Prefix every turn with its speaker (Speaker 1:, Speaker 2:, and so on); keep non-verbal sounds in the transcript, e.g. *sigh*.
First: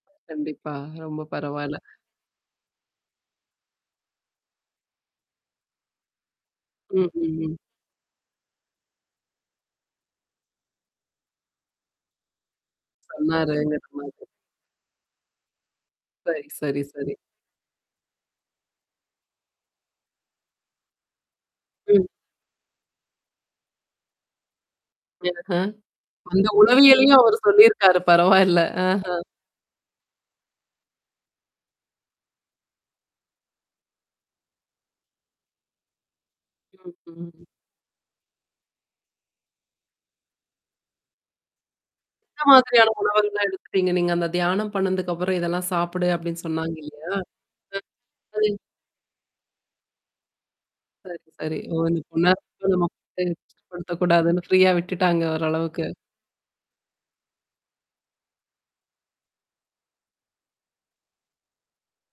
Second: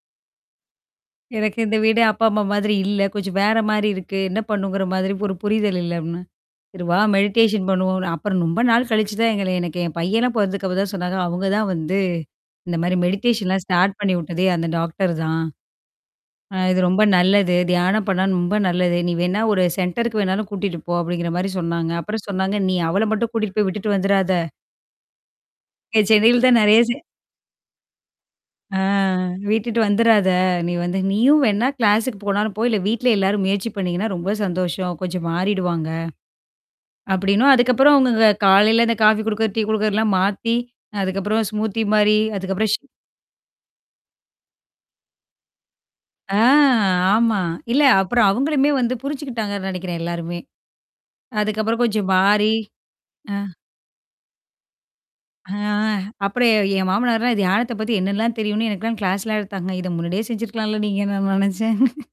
Speaker 1: கண்டிப்பா. ரொம்ப
Speaker 2: எனக்கு
Speaker 1: பரவால.
Speaker 2: இந்த வீடு அப்பா அம்மா மாதிரி இல்ல. கொஞ்சம் வேற மாரி இருக்கு. என்ன பண்ணுங்கிற மாரி ஒரு புரிதல் இல்ல அப்படின்னா, "சரி வா
Speaker 1: ம்ஹ்ம்.
Speaker 2: மெடிடேஷன் பண்ணுவோம்." அப்புறம் ரொம்ப நாள் கழிச்சு தான் எங்கள எனக்கு என் பையன பொறந்துக்கப்புறம் தான் சொன்னாங்க. அவங்க தான் வந்து இந்த மாரி மெடிடேஷன்லாம் ஸ்டார்ட் பண்ணி
Speaker 1: *unintelligible*
Speaker 2: விட்டதே அந்த டாக்டர் தான்.
Speaker 1: சரி,
Speaker 2: அ இது
Speaker 1: சரி,
Speaker 2: ரொம்ப
Speaker 1: சரி.
Speaker 2: நல்லது. தியானம் பண்ணாலும் ரொம்ப நல்லது. "நீ வேணா ஒரு சென்டருக்கு வேணாலும் கூட்டிட்டு போ" அப்படிங்கிற மாரி சொன்னாங்க.
Speaker 1: ம்.
Speaker 2: அப்புறம் சொன்னாங்க நீ அவள மட்டும் கூட்டிட்டு போய் விட்டுட்டு வந்துராத.
Speaker 1: *unintelligible*
Speaker 2: இங்க சென்னையில
Speaker 1: அந்த
Speaker 2: தான் நெறைய ச
Speaker 1: உளவியலயும் அவர் சொல்லியிருக்காரு பரவால்ல.
Speaker 2: ஆ
Speaker 1: அஹ.
Speaker 2: விட்டுட்டு வந்துறாத. நீ வந்து நீயும் வேணா கிளாஸ்க்கு போனாலும் போ, இல்ல வீட்ல எல்லாரும் முயற்சி பண்ணீங்கன்னா ரொம்ப சந்தோஷம். கொஞ்சம் மாறிடுவாங்க.
Speaker 1: ம்ஹம்.
Speaker 2: அப்டின்னும். அதுக்கப்புறம் அவங்கங்க காலையில இந்த காஃபி குடுக்கறது, டீ குடுக்குறதல்லாம் மாத்தி, அதுக்கப்புறம் ஸ்மூதி மாரி,
Speaker 1: எந்த
Speaker 2: அதுக்கப்புறம்
Speaker 1: மாதிரியான உணவுகள்லாம் எடுத்துட்டீங்க நீங்க அந்த தியானம் பண்ணதுக்கப்புறம் இதெல்லாம் சாப்பிடு
Speaker 2: ஆ!
Speaker 1: அப்படின்னு சொன்னாங்க இல்லையா?
Speaker 2: ஆமா. இல்ல
Speaker 1: ம்.
Speaker 2: அப்புறம்
Speaker 1: *unintelligible*
Speaker 2: அவங்களுமே வந்து புரிச்சுக்கிட்டாங்கன்னு நினைக்கிறேன் எல்லாருமே.
Speaker 1: சரி, சரி. ஓ!
Speaker 2: அதுக்கப்புறம் கொஞ்சம்
Speaker 1: இந்த
Speaker 2: மாறி. அ.
Speaker 1: *unintelligible* ஃப்ரீயா விட்டுட்டாங்க
Speaker 2: அ.
Speaker 1: ஓரளவுக்கு.
Speaker 2: அப்புறம் என் மாமனார்லாம் தியானத்த பத்தி என்னலாம் தெரியும்னு எனக்குலாம் கிளாஸ்லாம் எடுத்தாங்க. இத முன்னாடியே செஞ்சிருக்கலாம்ல நீங்கன்னு நான் நெனச்சே.